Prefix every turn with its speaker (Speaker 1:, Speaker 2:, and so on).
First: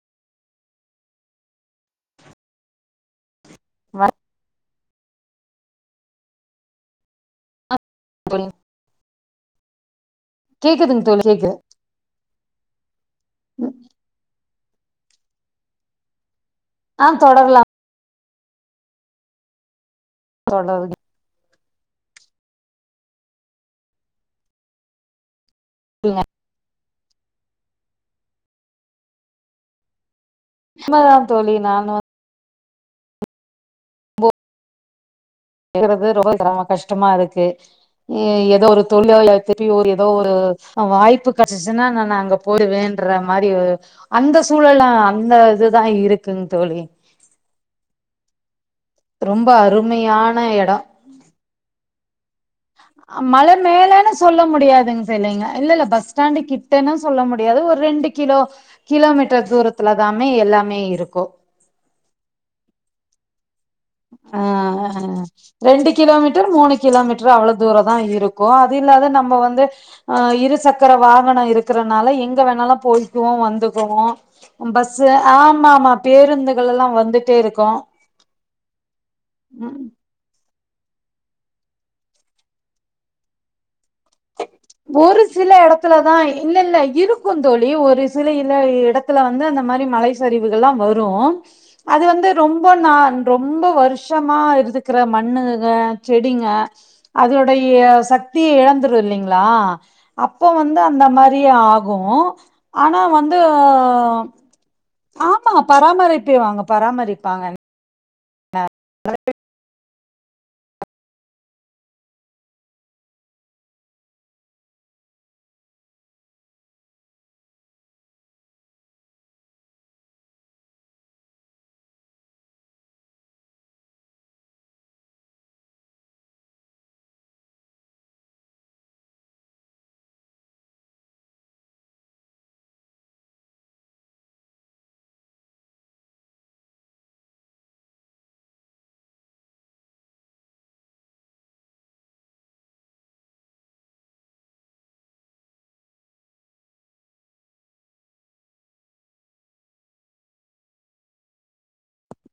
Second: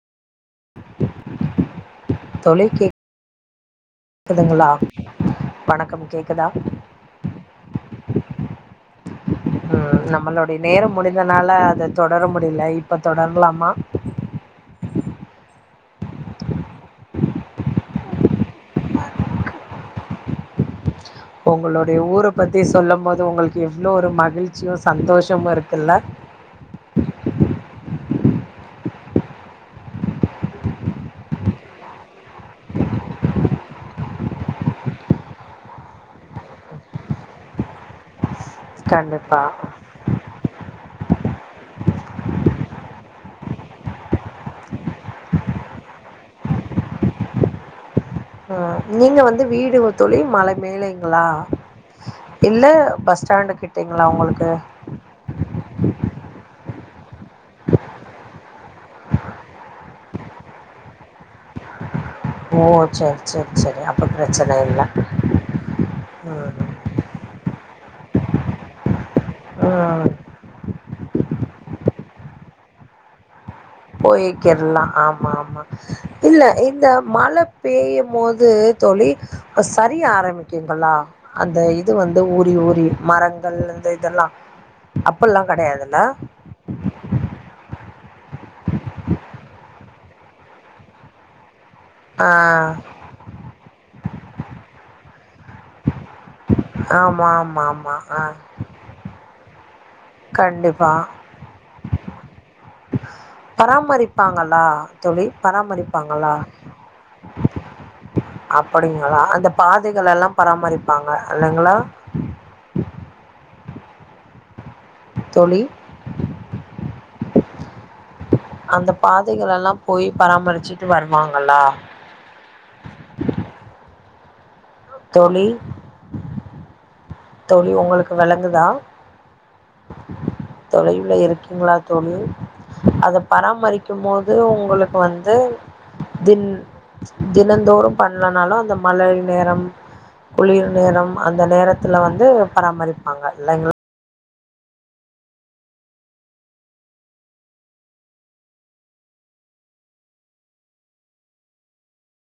Speaker 1: தோழி கேக்
Speaker 2: [inaudible]
Speaker 1: க்குதுங்களா வணக்கம் கேக்குதா
Speaker 2: ஆ தோழி
Speaker 1: ம் நம்மளுடைய நேரம்
Speaker 2: கேக்குதுங்க தோழி
Speaker 1: முடிந்தனால
Speaker 2: கேக்குது
Speaker 1: அத தொடர முடியல இப்ப தொடரலாமா
Speaker 2: ஆ தொடரலாம் தொடருங்க
Speaker 1: உங்களுடைய ஊர பத்தி சொல்லும் போது உங்களுக்கு எவ்ளோ ஒரு மகிழ்ச்சியும் சந்தோஷமும் இருக்குல்ல
Speaker 2: சும்மாதா தோழி நானு வந் குறது ரொம்ப ச கஷ்டமா இருக்கு ஏ எந்த ஒரு தொழிலோ அத பத்தி
Speaker 1: கண்டிப்பாக
Speaker 2: ஒரு ஏதோ ஒரு வாய்ப்பு கடச்சிசுன்னா நானு அங்க போய் வேன்ற மாரி அந்த சூழல்லா அந்த இதுதா இருக்குங் தோழி
Speaker 1: ஆ நீங்க வந்து
Speaker 2: ரொம்ப
Speaker 1: வீடு தோழி
Speaker 2: அருமையான
Speaker 1: மல
Speaker 2: எடோ
Speaker 1: மேலைங்களா இல்ல பஸ் ஸ்டாண்டு கிட்டீங்களா உங்களுக்கு
Speaker 2: இல்லைங்க இல்ல இல்ல பஸ் ஸ்டாண்டு கிட்டன்னும் சொல்ல முடியாது ஒரு ரெண்டு கிலோ கிலோமீட்டர் தூரத்துலதாமே எல்லாமே இருக்கும்
Speaker 1: ஓ செரி செரி செரி அப்
Speaker 2: ஆ ஆ ரெண்டு கிலோமீட்டர்
Speaker 1: ம்
Speaker 2: மூணு கிலோமீட்டர் அவ்வளவு தூரம் தான் இருக்கும் அது இல்லாது நம்ம வந்து
Speaker 1: ம்
Speaker 2: இருசக் கர வாகனம் இருக்கிறனால எங்க வேணாலும் போயிக்குவோம் வந்து க்குவோம் பஸ்ஸு ஆமா ஆமா
Speaker 1: இல்ல
Speaker 2: பேருந்துகள்
Speaker 1: இந்த
Speaker 2: எல்லாம் வந்துட்டே
Speaker 1: மழை
Speaker 2: இருக்கும்
Speaker 1: பெய்யும் போது தோழி சரிய ஆரம்பிச் ங்களா அந்த இது வந்து ஊரி ஊரி மரங்கள் இந்த இதெல்லாம்
Speaker 2: ஒரு சில இடத்துலதான் இல்ல இல்ல இருக்கும் தோழி ஒரு சில இ இடத்துல வந்து அந்த மாரி மலை சரிவுகள் எல்லாம் வரும் அது
Speaker 1: ஆ
Speaker 2: வந்து ரொம்ப நாள் ரொம்ப வருஷமா இருக்குற மண்ணுங்க செடிங்க
Speaker 1: ஆமா ஆமா
Speaker 2: அதோடைய
Speaker 1: ஆமா ஆ
Speaker 2: சக்திய இழந்துரும் இல்லைங்களா அப்போ வந்து
Speaker 1: கண்டிப்பா
Speaker 2: அந்த மாதிரி ஆகும் ஆனா வந்து
Speaker 1: ஆனா தோழி
Speaker 2: ஆமா
Speaker 1: பராமரிப்பாங்களா
Speaker 2: பராமரிப்பேவாங்க பராமரிப்பாங்க
Speaker 1: அப்படிங்களா அந்த பாதைகள் எல்லாம் பராமரிப்பாங்க இல்லைங்களா தோழி அந்த பாதைகள் எல்லாம் போய் பராமரிச்சுட்டு வருவாங்களா தோழி தோழி உங்களுக்கு விளங்குதா தொலைவுல இருக்கீங்களா தோழி அத பராமரிக்கும் போது உங்களுக்கு வந்து தின் தினந்தோறும் பண்ணனாலும் அந்த மழை நேரம் குளிர் நேரம் அந்த நேரத் துல வந்து பராமரிப்பாங்க இல்லைங்க